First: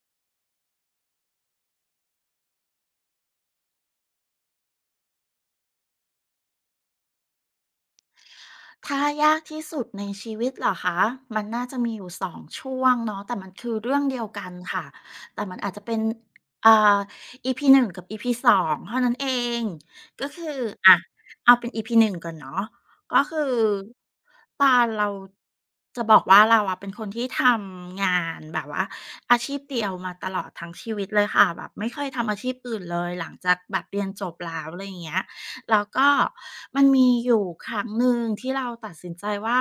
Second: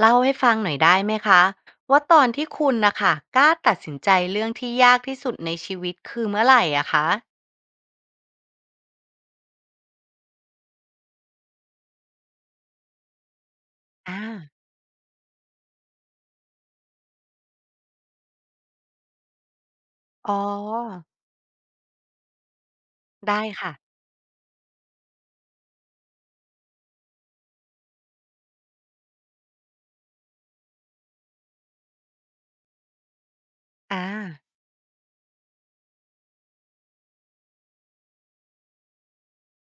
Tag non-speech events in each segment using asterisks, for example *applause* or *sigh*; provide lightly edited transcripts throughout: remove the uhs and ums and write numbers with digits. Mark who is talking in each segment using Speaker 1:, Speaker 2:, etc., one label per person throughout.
Speaker 1: เล่าให้ฟังหน่อยได้ไหมคะว่าตอนที่คุณนะคะกล้าตัดสินใจเรื่องที่ยากที่สุดในชีวิตคือเมื่อไหร่อะคะ
Speaker 2: ถ้ายากที่สุดในชีวิตเหรอคะ มันน่าจะมีอยู่2ช่วงเนาะแต่มันคือเรื่องเดี
Speaker 1: อา
Speaker 2: ยวกันค่ะ แต่มันอาจจะเป็นอ่า EP งกับ EP งเท่านั้นเอง ก็
Speaker 1: อ๋อ
Speaker 2: คืออะเอาเป็น EP งก่อนเนาะก็คือ
Speaker 1: ได้ค่ะ
Speaker 2: ตอนเราจะบอกว่าเราอะเป็นคนที่ทำงานแบบว่าอาชีพเดียวมาตลอดทั้งชีวิตเลยค่ะแบบไม่เคยทำอาชีพอื่นเลยหลังจากแบบเรี
Speaker 1: อา
Speaker 2: ยนจบแล้วอะไรอย่างเงี้ย แล้วก็มันมีอยู่ครั้งหนึ่งที่เราตัดสินใจว่า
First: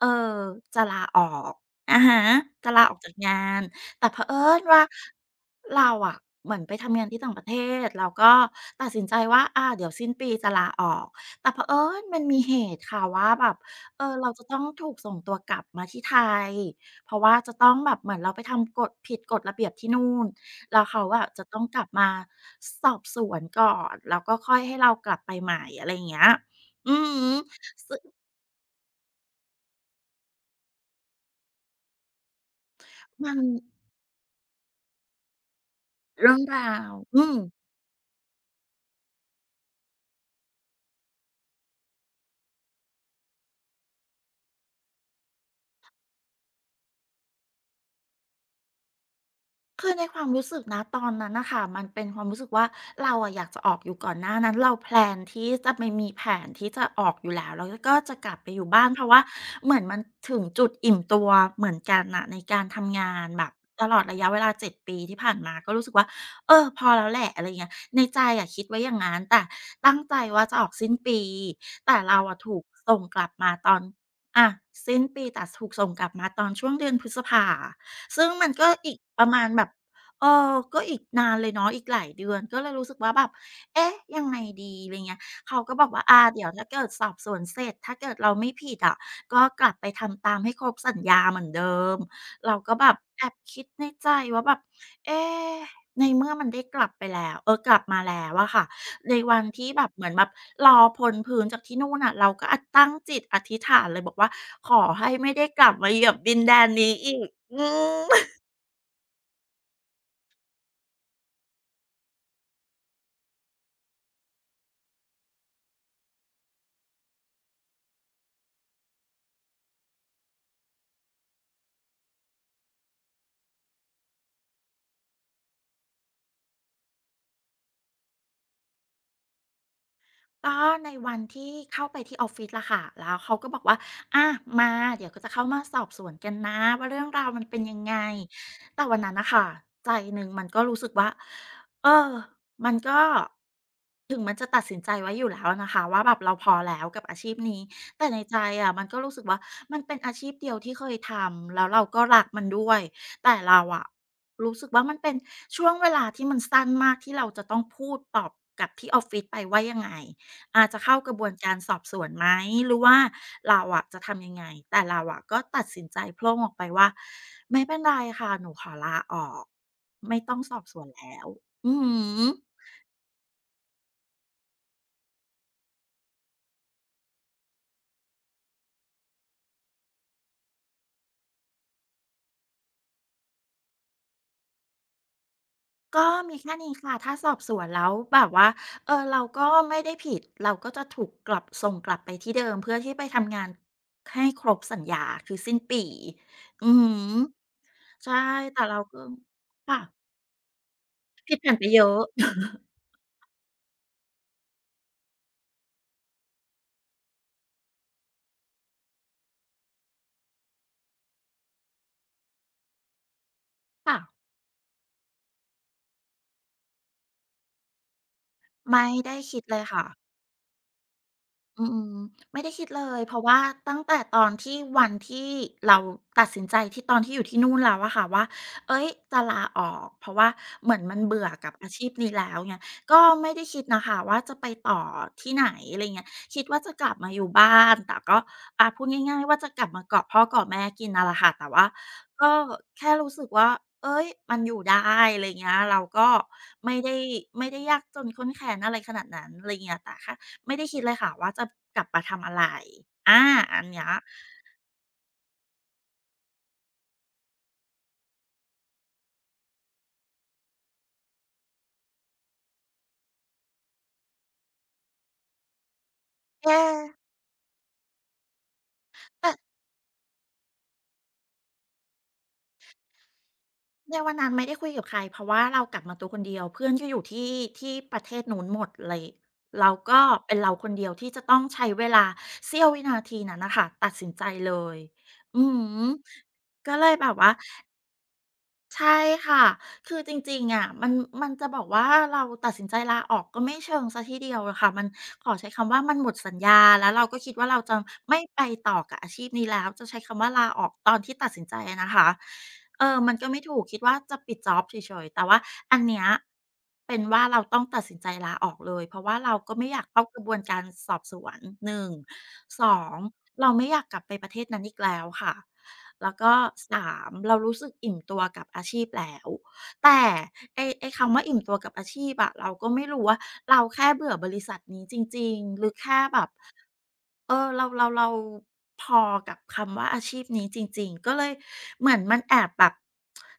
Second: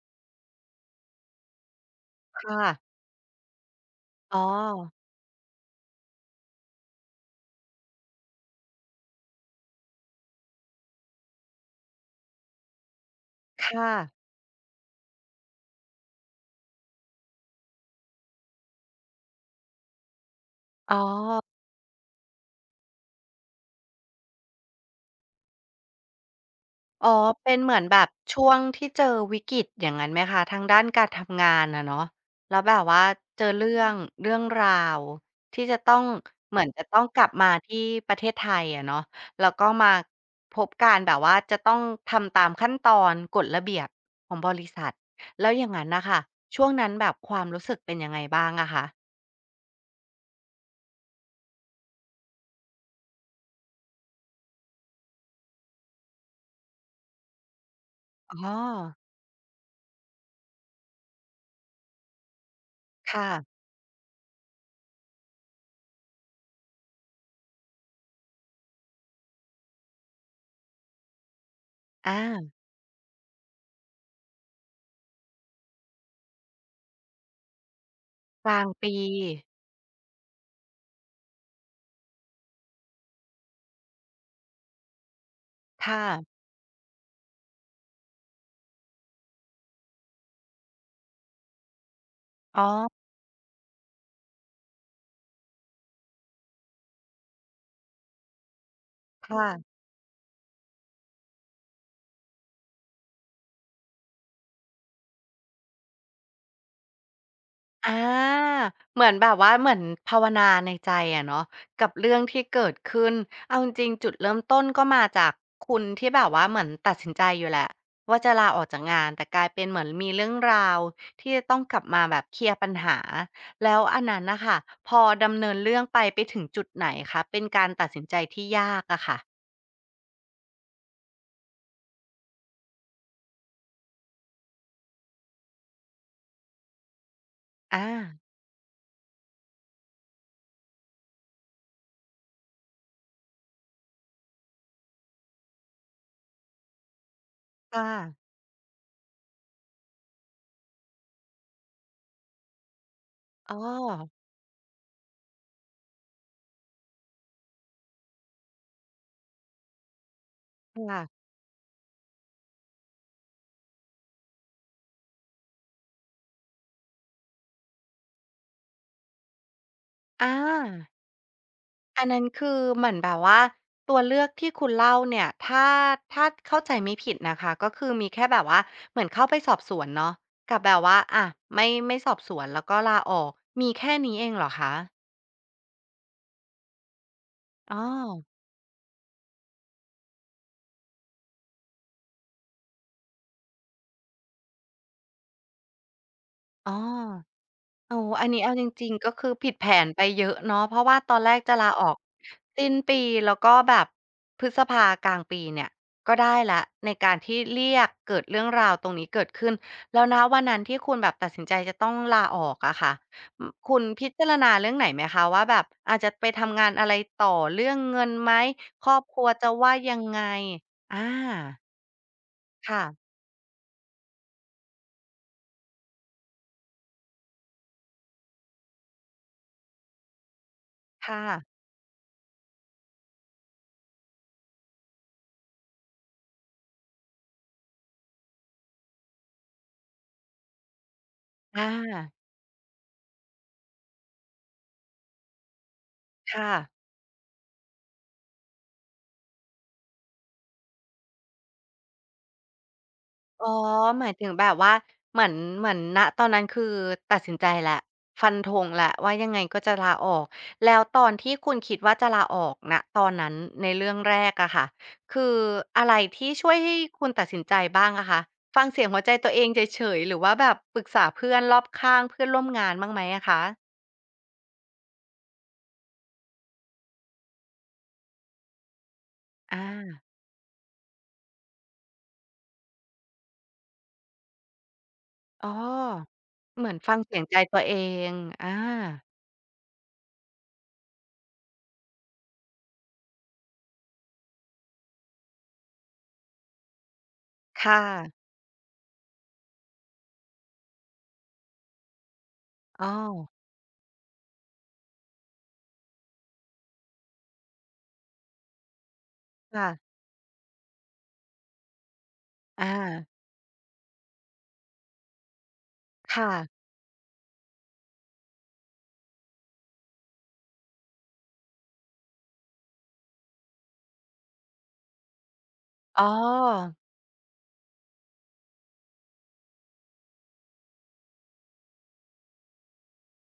Speaker 2: เออจะลาออกอะฮะ
Speaker 1: ค่ะ
Speaker 2: จะลาออกจากงานแต่เผ
Speaker 1: อ๋อ
Speaker 2: อิญว่าเราอะเหมือนไปทำงานที่ต่างประเทศแล้วก็ตัดสินใจว่าอาเดี๋ยวสิ้นปีจะลาออกแต่เผอิญมันมีเหตุค่ะว่าแบบ
Speaker 1: ค่ะ
Speaker 2: เราจะต้องถูกส่งตัวกลับมาที่ไทยเพราะว่าจะต้องแบบเหมือนเราไปทำกฎผิดกฎระเบียบที่นู่น แล้ว
Speaker 1: อ๋อ
Speaker 2: เขาอะจะต้องกลับมาสอบสวนก่อนแล้วก็ค่อยให้เรากลับไปใหม่อะไรอย่างเงี้ยอื
Speaker 1: อ๋อ
Speaker 2: อฮึ
Speaker 1: เป็นเหมือนแบ
Speaker 2: ซึ่ง
Speaker 1: บช่วงที่เจอวิกฤตอย่างนั้นไหมคะทางด้านการทำงานอะเนาะแล้วแบบว่า
Speaker 2: มัน
Speaker 1: เจอเรื่องราวที่จะต้อง
Speaker 2: เรื่อง
Speaker 1: เหมือน
Speaker 2: รา
Speaker 1: จะ
Speaker 2: ว
Speaker 1: ต้องกลับมาที่ประเทศไทยอะเนาะแล้วก็มาพบการแบบว่าจะต้องทำตามขั้นตอนกฎระเบียบของบริษัท แล้วอย่างงั้นน่ะค่ะช่วงนั้นแบบความรู้สึกเป็นยังไงบ้างอะคะ
Speaker 2: คือในความรู้สึกนะตอนนั้นนะคะมันเป็นความรู้สึกว่าเราอะอยากจะออกอยู่ก่อนหน้านั้นเราแพลนที่จะไม่มีแผนที่จะออกอยู่แล้วแล้วก็จะกลับไป
Speaker 1: อ๋อ
Speaker 2: อยู่บ้านเพราะว่าเหมือนมันถึงจุดอิ่มตัวเหมือนกันน่ะในการทำงาน
Speaker 1: ค่ะ
Speaker 2: แบบตลอดระยะเวลา7 ปีที่ผ่านมาก็รู้สึกว่าพอแล้วแหละอะไรเงี้ยในใจอะคิดไว้อย่างงั้นแต่ตั้งใจว่าจะออกสิ้นปีแต่เราอะ
Speaker 1: อา
Speaker 2: ถูกส่งกลับมาตอนอะสิ้นปีแต่ถูกส่งกลับมาตอนช่วงเดือนพฤษภา ซึ่งมั
Speaker 1: ก
Speaker 2: น
Speaker 1: ลาง
Speaker 2: ก็อี
Speaker 1: ปี
Speaker 2: กประมาณแบบก็อีกนานเลยเนาะอีกหลายเดือนก็เลยรู้สึกว่าแบบเอ๊ะยังไงดีอะไรเงี้ยเขาก็บอก
Speaker 1: ค่ะ
Speaker 2: ว่าอาเดี๋ยวถ้าเกิดสอบสวนเสร็จถ้าเกิดเราไม่ผิดอะก็กลับไปทำตามให้ครบสัญญาเหมือนเดิมเรา
Speaker 1: อ๋อ
Speaker 2: ก็แบบแอบคิดในใจว่าแบบเอ๊ในเมื่อมันได้กลับไปแล้วกลับมาแล้วอะค่ะ ในวัน
Speaker 1: ค่ะ
Speaker 2: ที่แบบเหมือนแบบรอพลพื้นจากที่นู่นน่ะเราก็อะตั้งจิตอธิษฐานเลยบอกว่าขอให้ไม่ได้กลับมาเหยียบดินแดนนี้อีกอื
Speaker 1: อ
Speaker 2: ม
Speaker 1: าเหมือนแบบว่าเหมือนภาวนาในใจอะเนาะกับเรื่องที่เกิดขึ้นเอาจริงๆจุดเริ่มต้นก็มาจากคุณที่แบบว่าเหมือนตัดสินใจอยู่แหละว่าจะลาออกจากงานแต่กลายเป็นเหมือนมีเรื่องราวที่จะต้องกลับมาแบบเคลียร์ปัญหาแล้วอันนั้นน่ะค่ะพอดำเนินเรื่องไปไปถึงจุดไหนคะเป็นการตัดสินใจที่ยากอะค่ะ
Speaker 2: ก็ในวันที่เข้าไปที่ออฟฟิศละค่ะแล้วเขาก็บอกว่าอ่ามาเดี๋ยวก็จะเข้ามาสอบสวนกันนะว่าเรื่องราวมันเป็นยัง
Speaker 1: อา
Speaker 2: ไงแต่วันนั้นนะคะใจหนึ่งมันก็รู้สึกว่าเออมันก็ถึงมันจะตัดสินใจไว้อยู่แล้วนะคะว่าแบบเราพอแล้วกับอาชีพนี้
Speaker 1: ค่ะ
Speaker 2: แต่ในใจอะมันก็รู้สึกว่ามันเป็นอาชีพเดียวที่เคยทำแล้วเราก็รักมันด้วยแต่
Speaker 1: อ๋อ
Speaker 2: เราอะรู้สึกว่ามันเป็นช่วงเวลาที่มันสั้นมากที่เราจะต้องพูดตอบกับที่ออฟฟิศไปว่ายังไง อาจจะเข้ากระบ
Speaker 1: ค่ะ
Speaker 2: วนการสอบสวนไหมหรือว่าเราอะจะทำยังไงแต่เราอะก็ตัดสินใจโพล่งออกไปว่าไม่เป็นไรค่ะหนูขอลาออกไม่ต้
Speaker 1: อา
Speaker 2: องสอบสวนแล้วอือฮึ
Speaker 1: อันนั้นคือเหมือนแบบว่าตัวเลือกที่คุณเล่าเนี่ยถ้าถ้าเข้าใจไม่ผิดนะคะก็คือมีแค่แบบว่าเหมือนเข้าไปสอบสวนเนาะกับแบบว่าอะไม่สอบสวนแล้วก็ลาออกมีแค่นี้เองเหรอคะ
Speaker 2: ก็มีแค่นี้ค่ะถ้าสอบสวน
Speaker 1: อ้อ
Speaker 2: แล้วแบบว่าเราก็ไม่ได้ผิดเราก็จะถูกกลับส่งกลับไปที่เดิมเพื่อที่ไปทำงานให้ครบสัญญาคือสิ้นปีอื
Speaker 1: อ้
Speaker 2: อ
Speaker 1: อ
Speaker 2: หือ
Speaker 1: โอ้
Speaker 2: ใช่
Speaker 1: อันนี้เอา
Speaker 2: แต่
Speaker 1: จ
Speaker 2: เรา
Speaker 1: ริง
Speaker 2: ก็
Speaker 1: ๆก็คือผิดแผ
Speaker 2: ค่ะ
Speaker 1: นไปเยอะเนาะเพราะว่าตอนแร
Speaker 2: ผิด
Speaker 1: ก
Speaker 2: แป
Speaker 1: จะ
Speaker 2: นไป
Speaker 1: ลา
Speaker 2: เย
Speaker 1: ออก
Speaker 2: อะ
Speaker 1: สิ้นปีแล้วก็แบบพฤษภากลางปีเนี่ยก็ได้แล้วในการที่เรียกเกิดเรื่องราวตรงนี้เกิดขึ้นแล้วณวันนั้นที่คุณแบบตัดสินใจจะต้องลาออกอะค่ะอือคุณ
Speaker 2: ค่ะ
Speaker 1: พิจารณาเรื่องไหนไหมคะว่าแบบอาจจะไปทำงานอะไรต่อเรื่องเงินไหม
Speaker 2: ไม่
Speaker 1: ครอบค
Speaker 2: ได้
Speaker 1: รัว
Speaker 2: คิด
Speaker 1: จะ
Speaker 2: เลย
Speaker 1: ว่า
Speaker 2: ค่ะ
Speaker 1: ยังไงอา
Speaker 2: อืมไม่ได้คิดเล
Speaker 1: ค่ะ
Speaker 2: ยเพราะว่าตั้งแต่ตอนที่วันที่เราตัดสินใจที่ตอนที่อยู่ที่นู่นแล้วอะค่ะว่าเอ้ยจะลาออกเพราะว่าเหมือนมัน
Speaker 1: ค่ะ
Speaker 2: เบื่อกับอาชีพนี้แล้วเนี่ยก็ไม่ได้คิดนะคะว่าจะไปต่อที่ไหนอะไรเงี้ยคิดว่าจะกลับมาอยู่บ้านแต่ก็พูดง่ายๆว่าจะกลับมาเกาะพ่อเกาะแม่กินนั่นแหละค่ะแต่
Speaker 1: อ
Speaker 2: ว่า
Speaker 1: า
Speaker 2: ก็แค่รู้สึกว่าเอ้ยมันอยู่ได้อะไรเงี้ยเราก็
Speaker 1: ค่ะ
Speaker 2: ไม่ได้ไม่ได้ยากจนข้นแค้นอะไรขนาดนั้นอะไรเงี้ยแต่ค่ ไม่ได้คิดเลยค่ะว่าจะกลับมาทำอะไรอา
Speaker 1: อ๋อ
Speaker 2: อันเนี้ย
Speaker 1: หมายถึงแบบว่าเหมือนเหมือนณตอนนั้นคือตัดสินใจแล้วฟันธงแล้วว่ายังไงก็จะลาออกแล้วตอนที่คุณคิดว่าจะลาออกณตอนนั้นในเรื่องแรกอะค่ะคืออะไรที่ช่วย
Speaker 2: แก้
Speaker 1: ให้คุณตัดสินใจบ้างอะคะฟังเสียงหัวใจ
Speaker 2: แต่
Speaker 1: ตัวเองเฉยๆหรือว่าแบบปรึกษาเพื่อนรอบข้างเพื่อนร่วมงานบ้างไหมอะคะ
Speaker 2: ในวันนั้นไม่ได้คุยกับใครเพราะว่าเรากลับมาตัวคนเดียวเพื่อนก็อยู่ที่ที่ประเทศนู้นหมดเลย
Speaker 1: อา
Speaker 2: แล้วก็เป็นเราคนเดียวที่จะต้องใช้เวลาเสี้ยววินาทีนั้นน่ะค่ะตัดสินใจเลยอื
Speaker 1: อ๋อ
Speaker 2: อฮึ
Speaker 1: เหมื
Speaker 2: ก็
Speaker 1: อน
Speaker 2: เลย
Speaker 1: ฟัง
Speaker 2: แบบ
Speaker 1: เสียง
Speaker 2: ว่า
Speaker 1: ใจตัวเองอา
Speaker 2: ใช่ค่ะคือจริงๆอะมันจะบอกว่าเราตัดสินใจลาออกก็ไม่เชิงเสียทีเดียวอะค่ะมันขอใช้คำว่ามันหมดสัญญาแล้วเราก็คิดว่าเราจะ
Speaker 1: ค่ะ
Speaker 2: ไม่ไปต่อกับอาชีพนี้แล้วจะใช้คำว่าลาออกตอนที่ตัดสินใจอะนะคะเอ
Speaker 1: อ้
Speaker 2: อมั
Speaker 1: อ
Speaker 2: นก็ไม่ถูกคิดว่าจะปิดจ็อบเฉยๆแต่ว่าอันเนี้ยเป็นว่าเราต้องตัดสินใจลาออกเลยเพราะว่าเราก็ไม่อยาก
Speaker 1: ค่ะ
Speaker 2: เข้ากระบวนการสอบสวนหนึ่งส
Speaker 1: อา
Speaker 2: องเราไม่อยากกลับไปประเทศนั้นอีกแล้วค่ะ แล้ว
Speaker 1: ค่ะ
Speaker 2: ก็สามเรารู้สึกอิ่มตัวกับอาชีพแล้วแต่ไอ้คำว่าอิ่มตัวกับอาชีพอะเราก็ไม่รู้ว่าเราแค่เบื่อบริษัทนี้จริงๆหรือแค่
Speaker 1: อ๋อ
Speaker 2: แบบ เออเราพอกับคำว่าอาชีพนี้จริงๆก็เลยเหมือนมันแอบแบบ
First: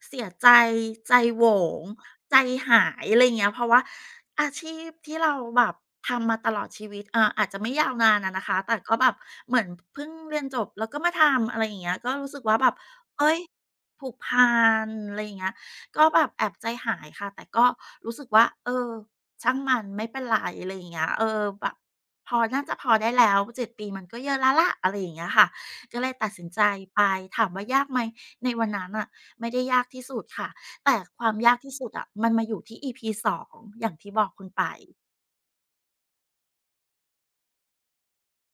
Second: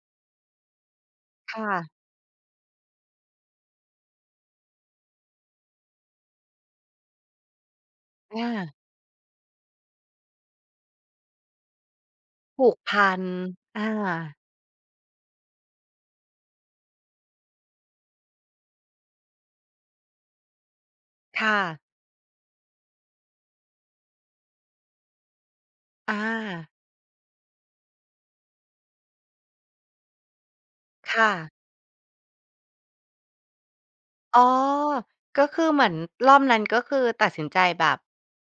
Speaker 2: เสียใจใจโหวง
Speaker 1: ค่ะ
Speaker 2: ใจหายอะไราเงี้ยเพราะว่าอาชีพที่เราแบบทำมาตลอดชีวิตเอออาจจะไม่ยาวนานอะ
Speaker 1: อ
Speaker 2: นะคะแต่
Speaker 1: า
Speaker 2: ก็แบบเหมือนเพิ่งเรียนจบแล้วก็มาทำอะไรอย่างเงี้ยก็รู้สึกว่าแบ
Speaker 1: ผู
Speaker 2: บ
Speaker 1: กพัน
Speaker 2: เอ้ย
Speaker 1: อา
Speaker 2: ผูกพันอะไรอย่างเงี้ยก็แบบแอบใจหายค่ะแต่ก็รู้สึกว่าเออช่างมันไม่เป็นไรอะไรอย่างเงี้ยเออ
Speaker 1: ค่ะ
Speaker 2: แบบ พอน่าจะพอได้แล้ว7ปีมันก็เยอะแล้วล่ะอะไรอย่างเงี้ยค่ะก็เล
Speaker 1: อ
Speaker 2: ยตัดสินใจ
Speaker 1: า
Speaker 2: ไป ถามว่ายากไหมในวันนั้นน่ะไม่ได้ยากที่สุดค่ะแต่ควา
Speaker 1: ค่ะ
Speaker 2: มยากที่สุดอะมันมาอยู่ที่ EP 2องอย่างที่บอก
Speaker 1: อ๋
Speaker 2: คุ
Speaker 1: อ
Speaker 2: ณไป
Speaker 1: ก็คือเหมือนรอบนั้นก็คือตัดสินใจแบบ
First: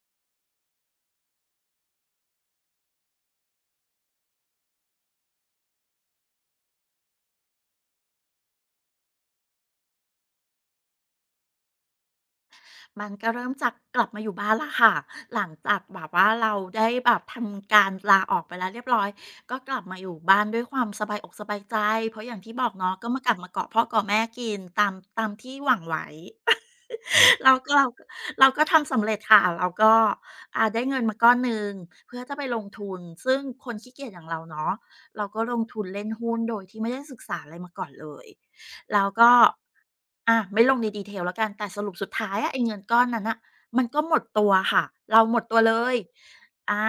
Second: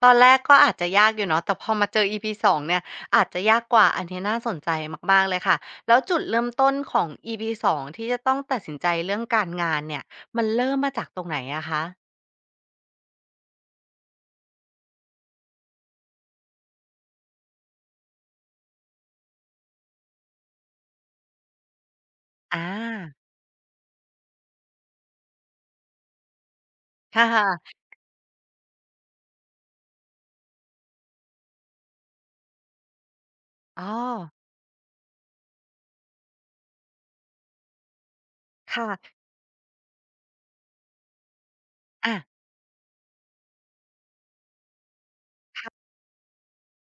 Speaker 1: ตอนแรกก็อาจจะยากอยู่เนาะแต่พอมาเจอ EP 2เนี่ยอาจจะยากกว่าอันนี้น่าสนใจมากๆเลยค่ะแล้วจุดเริ่มต้นของ EP 2ที่จะต้องตัดสินใจเรื่องการงานเนี่ยมันเริ่มมาจากตรงไหนอะคะ
Speaker 2: มันก็เริ่มจากกลับมาอยู่บ้านแล้วค่ะหลังจากแบบว่าเราได้แบบทำการลาออกไปแล้วเรียบร้อย ก็กลับมาอยู่บ้านด้วยความสบายอกสบายใจ เพราะอย่างที่
Speaker 1: อ
Speaker 2: บอกเนาะก็
Speaker 1: า
Speaker 2: มากลับมาเกาะพ่อเกาะแม่กินตามที่หวังไว้
Speaker 1: ค
Speaker 2: เรา
Speaker 1: ่ะ
Speaker 2: ก็เราก็เราก็ทำสำเร็จค่ะเราก็ได้เงินมาก้อนหนึ่งเพื่อจะไปลงทุนซึ่งคน
Speaker 1: ๆอ๋อ
Speaker 2: ขี้เกียจอย่างเราเนาะเราก็ลงทุนเล่นหุ้นโดยที่ไม่ได้ศึกษาอะไรมาก่อนเลยแล้ว
Speaker 1: ค่ะ
Speaker 2: ก็ไม่ลงใน detail แล้วกันแต่สรุปสุด
Speaker 1: อา
Speaker 2: ท้ายอะไอ้เงินก้อนนั้นน่ะมันก็หมดตัวค่ะเราหมดตัวเลยอา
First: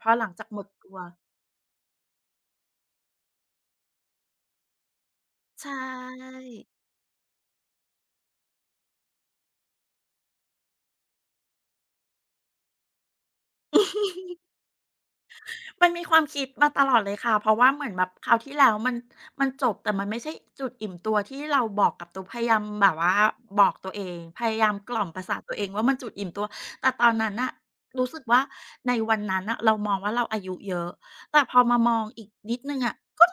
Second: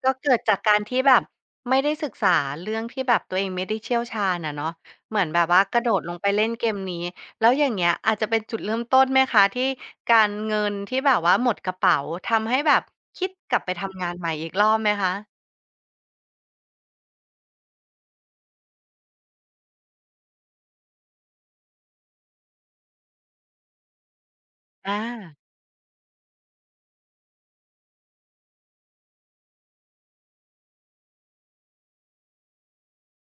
Speaker 2: พอ
Speaker 1: ก็
Speaker 2: หลัง
Speaker 1: เกิด
Speaker 2: จากห
Speaker 1: จา
Speaker 2: ม
Speaker 1: ก
Speaker 2: ด
Speaker 1: การ
Speaker 2: ตัว
Speaker 1: ที่แบบไม่ได้ศึกษาเรื่องที่แบบตัวเองไม่ได้เชี่ยวชาญอะเนาะเหมือนแบบว่า
Speaker 2: ใช่
Speaker 1: กระโดดลงไปเล่นเกมนี้แล้วอย่างเงี้ยอาจจะเป็นจุดเริ่มต้นไหมคะที่การเงินที่แบบว่าหมดกระเป๋าทำให้แบบคิดกลับไปทำงานใหม่อีกรอบไหมคะ
Speaker 2: มันมีความคิดมาตลอดเลยค่ะเพราะว่าเหมือนแบบคราวที่แล้วมันจบแต่มันไม่ใช่จุดอิ่มตัวที่เราบอกกับตัวพยายามแบบว่าบอกตัวเองพยายามกล่อมประ
Speaker 1: อา
Speaker 2: สาทตัวเองว่ามันจุดอิ่มตัว แต่ตอนนั้นน่ะรู้สึกว่าในวันนั้นน่ะเรามองว่าเราอายุเยอะแต่พอมามองอีกนิดหนึ่งอะก็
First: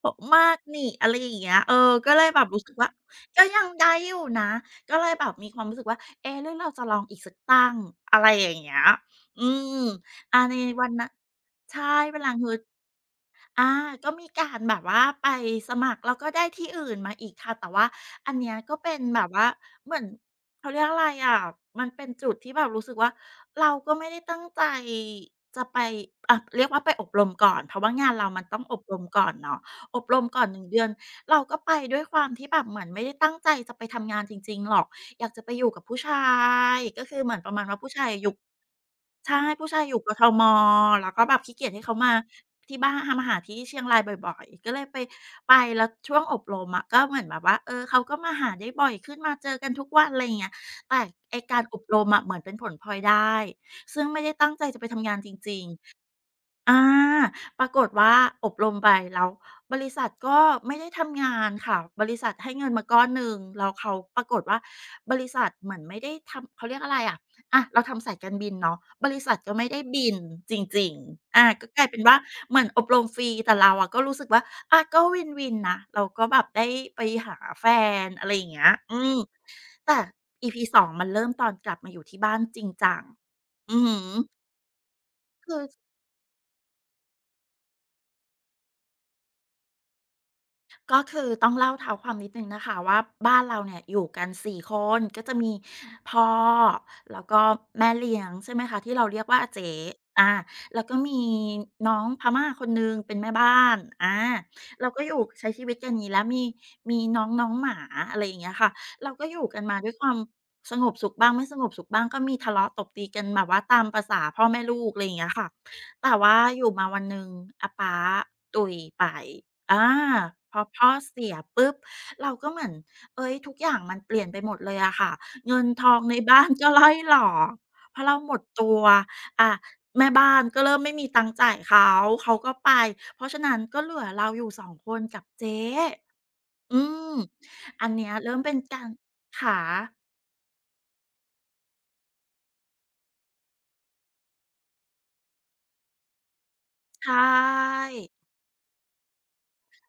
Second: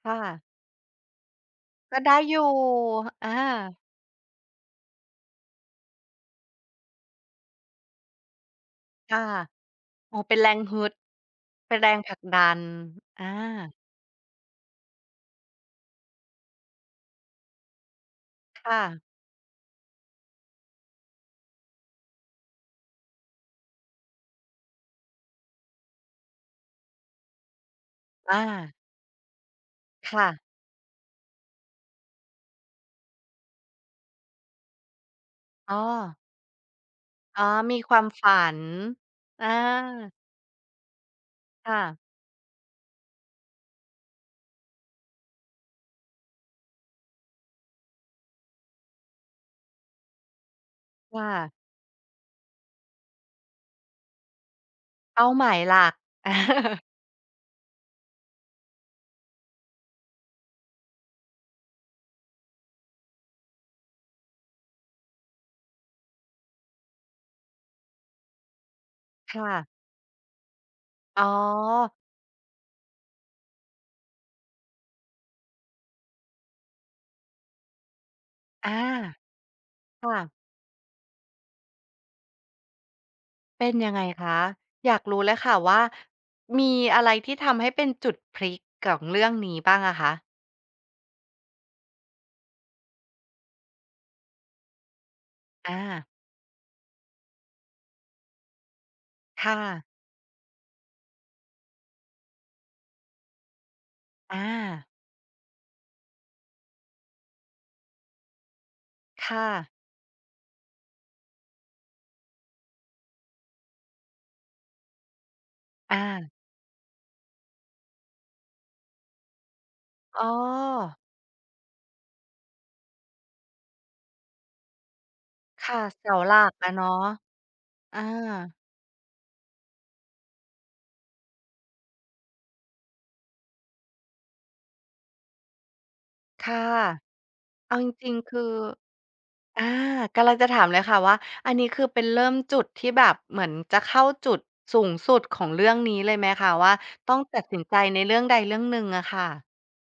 Speaker 2: โต
Speaker 1: ค่ะ
Speaker 2: มากนี่อะไรอย่างเงี้ยเออ
Speaker 1: ก็
Speaker 2: ก็
Speaker 1: ได้
Speaker 2: เลย
Speaker 1: อ
Speaker 2: แบบ
Speaker 1: ยู่
Speaker 2: รู้สึกว่า
Speaker 1: อา
Speaker 2: ก็ยังได้อยู่นะก็เลยแบบมีความรู้สึกว่าเอ๊ะหรือเราจะลองอีกสักตั้งอะไรอย่างเงี้ย
Speaker 1: ค่ะ
Speaker 2: อืม
Speaker 1: อ๋อเป็
Speaker 2: อา
Speaker 1: นแร
Speaker 2: ใน
Speaker 1: งฮึ
Speaker 2: วัน
Speaker 1: ด
Speaker 2: นั้น
Speaker 1: เป็น
Speaker 2: ใช่
Speaker 1: แรงผลั
Speaker 2: พ
Speaker 1: ก
Speaker 2: ลัง
Speaker 1: ดั
Speaker 2: ฮึ
Speaker 1: น
Speaker 2: ด
Speaker 1: อา
Speaker 2: อาก็มีการแบบว่าไปสมัครแล้วก็ได้ที่อื่นมาอีกค่ะ แต่ว่าอันเนี้ยก็
Speaker 1: ค่ะ
Speaker 2: เป็นแบบว่าเหมือนเขาเรียกอะไรอะมันเป็นจุดที่แบบรู้สึกว่าเราก็ไม่ได้ตั้งใจจะไปอะเรียกว่าไปอบรมก่อน เพราะว่างานเรามันต้อง
Speaker 1: อา
Speaker 2: อบรมก่อนเนาะ อบรม
Speaker 1: ค่ะ
Speaker 2: ก่อนหนึงเดือนเราก็ไปด้วยความที่แบบเหมือนไม่ได้ตั้งใจจะไปทำงานจริงๆหรอก อยากจะไปอยู่
Speaker 1: อ๋อ
Speaker 2: กับผู้ชาย ก็คือเหมือ
Speaker 1: อ๋
Speaker 2: น
Speaker 1: อ
Speaker 2: ประมาณว่า
Speaker 1: มีค
Speaker 2: ผู้
Speaker 1: วา
Speaker 2: ชา
Speaker 1: ม
Speaker 2: ยยุ
Speaker 1: ฝั
Speaker 2: ค
Speaker 1: น
Speaker 2: ใช่
Speaker 1: อา
Speaker 2: ผู้ชายอยู่กทมแล้วก็แบบขี้เกียจให้เขา
Speaker 1: ค่ะ
Speaker 2: มาที่บ้านทำมาหาที่เชียงรายบ่อยๆ ก็เลยไปไปแล้วช่วงอบรมอะก็เหมือนแบบว่าเออเขาก็มาหาได้บ่อยขึ้นมาเจอกันทุกวันอะไรอย่างเงี้ยแต่
Speaker 1: ค่ะ
Speaker 2: ไอ้การอบรมอะเหมือนเป็นผลพลอยได้ซึ่งไม่ได้ตั้งใจจะไปทำงานจ
Speaker 1: เป้าหมา
Speaker 2: ริ
Speaker 1: ย
Speaker 2: ง
Speaker 1: หลัก
Speaker 2: ๆ
Speaker 1: *laughs* อา
Speaker 2: อาปรากฏว่าอบรมไปแล้วบริษัทก็ไม่ได้ทำงานค่ะบริษัทให้เงินมาก้อนหนึ่งแล้วเขาปรากฏว่าบริษัทเหมือนไม่ได้ทำเขาเรียกอะไรอะอะเราทำสายการบินเนาะบริษัทก็
Speaker 1: ค่ะ
Speaker 2: ไม่ได้บินจริง
Speaker 1: อ๋อ
Speaker 2: ๆอาก็กลายเป็นว่าเหมือนอบรมฟรีแต่เราอะก็รู้สึกว่าอาก็วินๆนะเราก็แบบได้ไปหาแฟนอะไรอย่างเงี้
Speaker 1: อา
Speaker 2: ยอืมแต่
Speaker 1: ค่ะ
Speaker 2: EP สองมันเริ่มตอนกลับมาอยู่ที่บ้านจริงจัง
Speaker 1: เป็น
Speaker 2: อือ
Speaker 1: ยัง
Speaker 2: ฮึ
Speaker 1: ไงคะ อยากรู้เลย
Speaker 2: คื
Speaker 1: ค่ะ
Speaker 2: อ
Speaker 1: ว่ามีอะไรที่ทำให้เป็นจุดพลิกของเรื่องนี้บ้างอะคะ
Speaker 2: ก็คือต้องเล่าเท้าความนิดนึงนะคะว่าบ้านเราเนี่ยอยู่กันสี่คนก็จะมี
Speaker 1: อา
Speaker 2: พ่อแล้วก็แม่เลี้ยงใช่ไหมคะที่เราเรียกว่าอา
Speaker 1: ค่ะ
Speaker 2: เจ๊อาแล้วก็มีน้องพม่าคนหนึ่งเป็นแม่บ้านอา
Speaker 1: อา
Speaker 2: เราก็อยู่ใช้ชีวิตกันอย่างนี้แล้วมีมีน้องน้องหมาอะไรอย่างเงี้ยค่ะเราก็อยู่
Speaker 1: ค่ะ
Speaker 2: กันมาด้วยความสงบสุขบ้างไม่สงบสุขบ้างก็มีทะเลาะตบตีกันแบบว่าตามประษาพ่อแม่ลูกอะไรอย่างเงี้ยค่ะ
Speaker 1: อา
Speaker 2: แต่ว่าอยู่มาวันหนึ่งอาป้าตุยไป อา
Speaker 1: อ๋อ
Speaker 2: พอพ่อเสียปุ๊บเราก็เหมือนเฮ้ยทุกอย่างมันเปลี่ยนไปหมดเลยอะค่ะเงิน
Speaker 1: ค่ะ
Speaker 2: ทองใน
Speaker 1: เสาห
Speaker 2: บ้า
Speaker 1: ลั
Speaker 2: น
Speaker 1: ก
Speaker 2: ก็
Speaker 1: อะ
Speaker 2: ร่อย
Speaker 1: เนาะ
Speaker 2: หรอเพราะ
Speaker 1: อา
Speaker 2: เราหมดตัวอาแม่บ้านก็เริ่มไม่มีตังค์จ่ายเขาเขาก็ไปเพราะฉะนั้นก็เหลือเราอยู่สองคนกับเจ๊
Speaker 1: ค่ะ
Speaker 2: อืม
Speaker 1: เอาจ
Speaker 2: อันเนี้
Speaker 1: ริ
Speaker 2: ย
Speaker 1: งๆ
Speaker 2: เริ่ม
Speaker 1: คือ
Speaker 2: เป็นการขา
Speaker 1: อากำลังจะถามเลยค่ะว่าอันนี้คือเป็นเริ่มจุดที่แบบเหมือนจะเข้าจุดสูงสุดของเรื่องนี้เลยไหมคะว่าต้อง
Speaker 2: ใช่
Speaker 1: ตัดสินใจในเรื่องใดเรื่องหนึ่งอะค่ะ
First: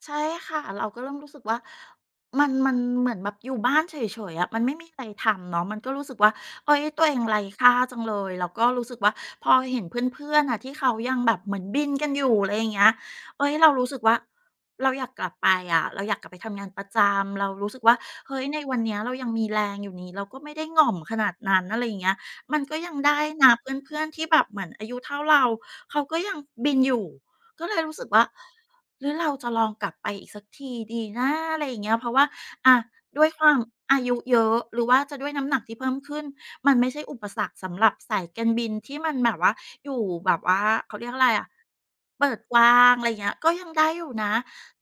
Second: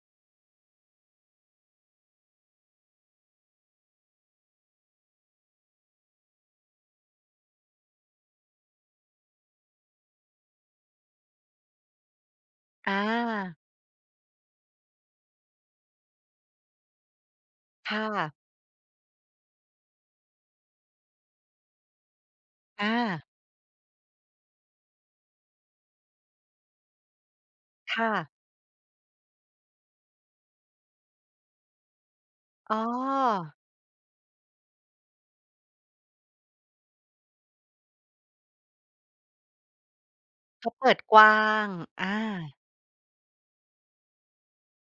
Speaker 2: ใช่ค่ะเราก็เริ่มรู้สึกว่ามันเหมือนแบบอยู่บ้านเฉยๆอะมันไม่มีอะไรทำเนาะมันก็รู้สึกว่าเอ้ยตัวเองไร้ค่าจังเลยแล้วก็รู้สึกว่าพอเห็นเพื่อนๆน่ะที่เขายังแบบเหมือนบินกันอยู่อะไรอย่างเงี้ย
Speaker 1: อา
Speaker 2: เอ้ยเรารู้สึกว่าเราอยากกลับไปอะเราอยากกลับไปทำงานประจำเรารู้สึกว่า
Speaker 1: ค่ะ
Speaker 2: เฮ้ยในวันเนี้ยเรายังมีแรงอยู่นี่เราก็ไม่ได้หง่อมขนาดนั้นอะไรอย่างเงี้ยมันก็ยั
Speaker 1: อา
Speaker 2: งได้นะเพื่อนๆที่แบบเหมือนอายุเท่าเราเขาก็ยังบินอยู่ก็เลยรู้สึก
Speaker 1: ค่ะ
Speaker 2: ว่า หรือเราจะลองกลับไปอีกสักทีดีนะอะไรอย่างเงี้ยเพราะว่า
Speaker 1: อ๋
Speaker 2: อะด้วยค
Speaker 1: อ
Speaker 2: วามอายุเยอะหรือว่าจะด้วยน้ำหนักที่เพิ่มขึ้นมันไม่ใช่อุปสรรคสำหรับสายการบินที่มันแบบว่าอยู่แบบว่า
Speaker 1: เขาเปิ
Speaker 2: เขา
Speaker 1: ด
Speaker 2: เรียก
Speaker 1: ก
Speaker 2: อะไร
Speaker 1: ว้า
Speaker 2: อะ
Speaker 1: งอา
Speaker 2: เปิดกว้างอะไรเงี้ยก็ยังได้อยู่นะ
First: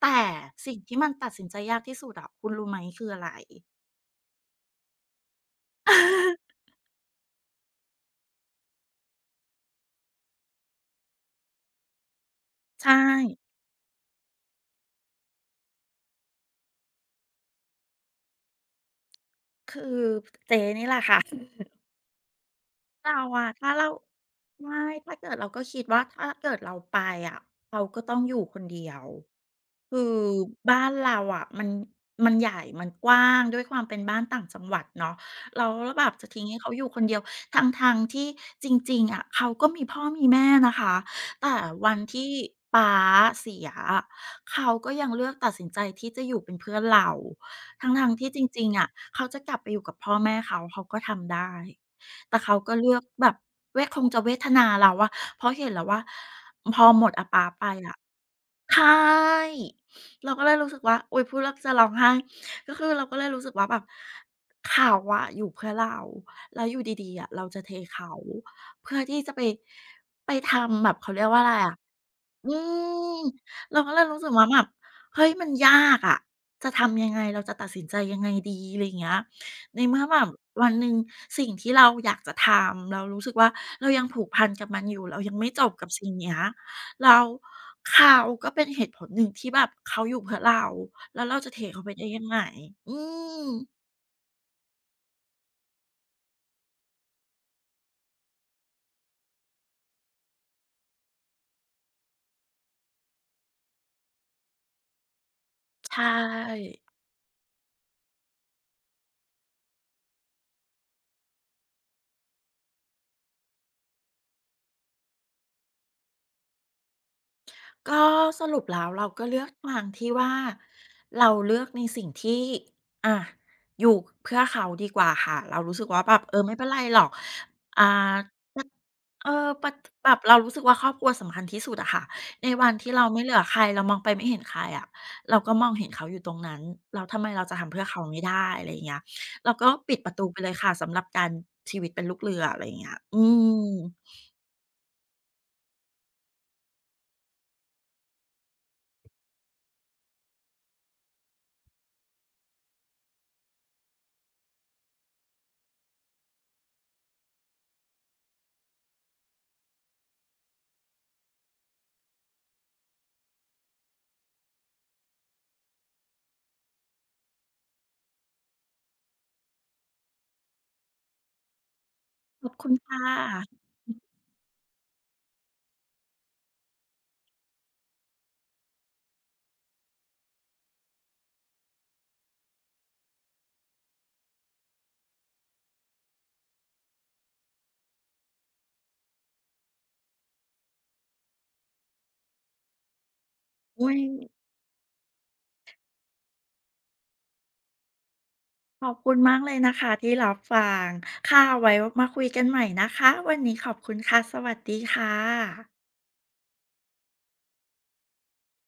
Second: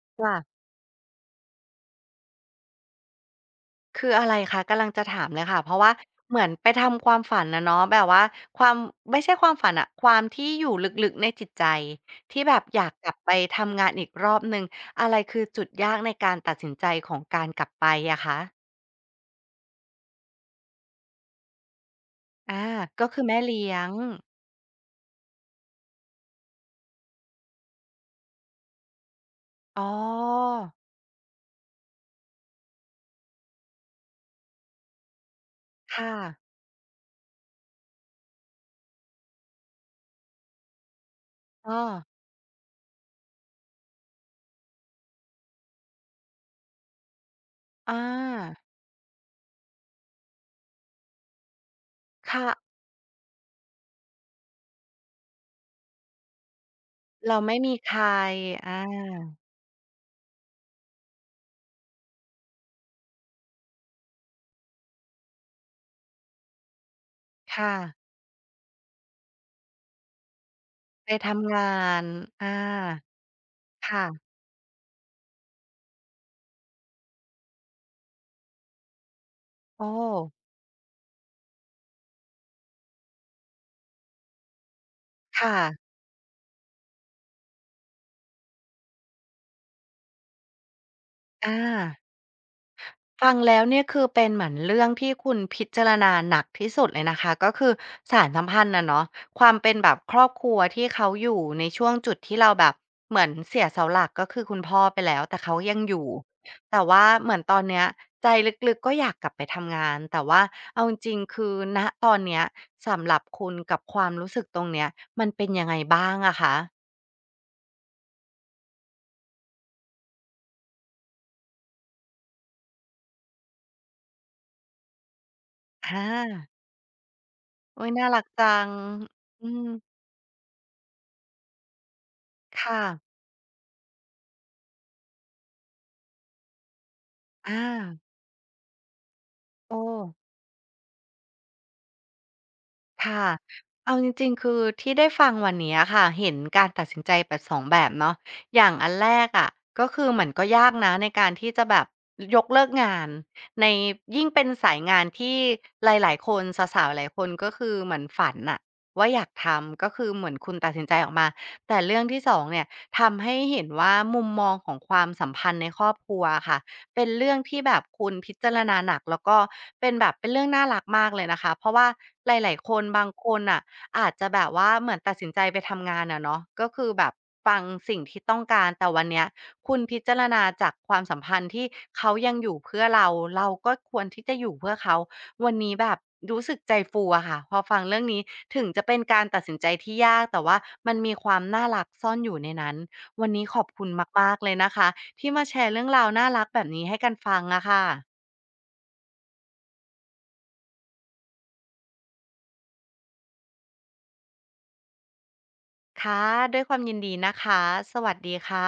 Speaker 2: แต่
Speaker 1: ค่ะ
Speaker 2: สิ่งที่มันตัดสินใจยากที่สุดอะคุณรู้ไหมคืออะไร
Speaker 1: คืออะไรคะกำลังจะถามเลยค่ะเพราะว่า
Speaker 2: อา *laughs*
Speaker 1: เหมือนไปทำความฝันอะเนาะแบบว่าความไม่ใช่ความฝันอะความที่อยู่ลึกๆในจิตใจที่แบบอยา
Speaker 2: ใช่
Speaker 1: กกลับไปทำงานอีกรอบหนึ่งอะไรคือจุดยากในการตัดสินใจของการกลับไปอะคะ
Speaker 2: คือเจ๊นี่แหละค่ะ
Speaker 1: อาก็
Speaker 2: เรา
Speaker 1: คือแม่
Speaker 2: อะ
Speaker 1: เลี้ยง
Speaker 2: ถ้าเกิดเราก็คิดว่าถ้าเกิดเราไปอะเราก็ต้องอยู่คนเดียว
Speaker 1: อ๋อ
Speaker 2: คือบ้านเราอะมันใหญ่มันกว้างด้วยความเป็นบ้านต่างจังหวัดเนาะแล้วแบ
Speaker 1: ค่ะ
Speaker 2: บจะทิ้งให้เขาอยู่คนเดียวทั้งๆที่จริงๆอะเขาก็มีพ่อมีแม่นะคะแต่
Speaker 1: อ้อ
Speaker 2: วันที่ป๊าเสียอะเขาก็ยังเลือกตัดสินใจที่จะอยู่เป็นเพื่อนเรา
Speaker 1: อา
Speaker 2: ทั้งๆที่จริงๆอะเขาจะกลับไปอยู่กับพ่อแม่เขาเขาก็ทำได้ แต่
Speaker 1: ค่ะ
Speaker 2: เขาก็เลือกแบบเวทคงจะเวทนาเราอะเพราะเห็นแล้วว่าพอหมดอา
Speaker 1: เรา
Speaker 2: ป๊า
Speaker 1: ไม่
Speaker 2: ไป
Speaker 1: มีใค
Speaker 2: อะ
Speaker 1: ร
Speaker 2: ใช
Speaker 1: อา
Speaker 2: ่เราก็เลยรู้สึกว่าอุ๊ยพูดแล้วจะร้องไห้ก็คือเราก็เลยรู้สึกว่าแบบเขาอะอยู่เพื่อเราแล้วอยู่ดีๆอะเราจะเท
Speaker 1: ค่ะ
Speaker 2: เขาเพื่อที่จะไปไปทำแบบ
Speaker 1: ไป
Speaker 2: เขาเรียกว่าอะไร
Speaker 1: ทำงา
Speaker 2: อะ
Speaker 1: นอา
Speaker 2: อืมเราก็เล
Speaker 1: ค่ะ
Speaker 2: ยรู้สึกว่าแบบเฮ้ยมันยากอะจะทำยังไงเราจะตัดสินใจยังไงดีอะไรอย่างเงี้ยใน
Speaker 1: โอ้
Speaker 2: เมื่อแบบวันหนึ่งสิ่งที่เราอยากจะทำเรารู้สึกว่าเรายังผูกพันกับมันอยู่เรายังไม่จบกั
Speaker 1: ค่ะ
Speaker 2: บสิ่งเนี้ยแลเขาก็เป็นเหตุผลหนึ่งที่แบบเขาอยู่เพื่อเราแล้วเราจะ
Speaker 1: อา
Speaker 2: เทเขาไปได้ยังไงอื
Speaker 1: ฟัง
Speaker 2: ม
Speaker 1: แล้วเนี่ยคือเป็นเหมือนเรื่องที่คุณพิจารณาหนักที่สุดเลยนะคะก็คือสารสัมพันธ์นะเนาะความเป็นแบบครอบครัวที่เขาอยู่ในช่วงจุดที่เราแบบเหมือนเสียเสาหลักก็คือคุณพ่อไปแล้วแต่เขายังอ
Speaker 2: ใช่
Speaker 1: ยู่แต่ว่าเหมือนตอนเนี้ยใจลึกๆก็อยากกลับไปทำงานแต่ว่าเอาจริงๆคือณตอนเนี้ยสำหรับคุณกับความรู้สึกตรงเนี้ยมันเป็นยังไงบ้างอะคะ
Speaker 2: ก็สรุปแล้วเราก็เลือกทางที่ว่าเราเลือกในสิ่งที่อ่ะอยู่เพื่อเขาดีกว่าค่ะเรารู้สึกว่า
Speaker 1: อา
Speaker 2: แบบเออไม่เป็นไรหรอกอ่า
Speaker 1: โอ้ยน่ารักจัง
Speaker 2: เอ
Speaker 1: อื
Speaker 2: อ
Speaker 1: ม
Speaker 2: ปะแบบเรารู้สึกว่าครอบครัวสำคัญที่สุดอะค่ะในวัน
Speaker 1: ค่ะ
Speaker 2: ที่เราไม่เหลือใครเรามองไปไม่เห็นใครอะเราก็มองเห็นเขาอยู่ตรงนั้นแล้วทำไมเราจะทำเพื่อ
Speaker 1: อา
Speaker 2: เขาไม่ได้อะไรอย่างเงี้ยเราก็
Speaker 1: โอ้
Speaker 2: ปิดประตูไปเลยค่ะสำหรับการชีวิตเป็นลูกเรืออะไรอย่างเงี้ยอื
Speaker 1: ค่ะ
Speaker 2: ม
Speaker 1: เอาจริงๆคือที่ได้ฟังวันเนี้ยค่ะเห็นการตัดสินใจแบบสองแบบเนาะอย่างอันแรกอะก็คือเหมือนก็ยากนะในการที่จะแบบยกเลิกงานในยิ่งเป็นสายงานที่หลายๆคนสาวๆหลายคนก็คือเหมือนฝันน่ะว่าอยากทำก็คือเหมือนคุณตัดสินใจออกมาแต่เรื่องที่2เนี่ยทำให้เห็นว่ามุมมองของความสัมพันธ์ในครอบครัวอะค่ะ เป็นเรื่องที่แบบคุณพิจารณาหนักแล้วก็เป็นแบบเป็นเรื่องน่ารักมากเลยนะคะเพราะว่าห
Speaker 2: ขอบ
Speaker 1: ลาย
Speaker 2: คุ
Speaker 1: ๆค
Speaker 2: ณ
Speaker 1: น
Speaker 2: ค่
Speaker 1: บางคน
Speaker 2: ะ
Speaker 1: น่ะอาจจะแบบว่าเหมือนตัดสินใจไปทำงานอะเนาะก็คือแบบฟังสิ่งที่ต้องการแต่วันเนี้ยคุณพิจารณาจากความสัมพันธ์ที่เขายังอยู่เพื่อเราเราก็ควรที่จะอยู่เพื่อเขาวันนี้แบบรู้สึกใจฟูอะค่ะพอฟังเรื่องนี้ถึงจะเป็นการตัดสินใจที่ยากแต่ว่ามันมีความน่ารักซ่อนอยู่ในนั้น วันนี้ขอบคุณ
Speaker 2: อุ๊ย
Speaker 1: มากๆเลยนะคะที่มาแชร์เรื่องราวน่ารักแบบนี้ให้กันฟังอะค่ะ
Speaker 2: ขอบคุณมากเลยนะคะที่รับฟังค่ะไว้มาคุยกันใหม่นะคะวันนี้ขอบคุณค่ะสวัสดีค่ะ
Speaker 1: ค่ะด้วยความยินดีนะคะสวัสดีค่ะ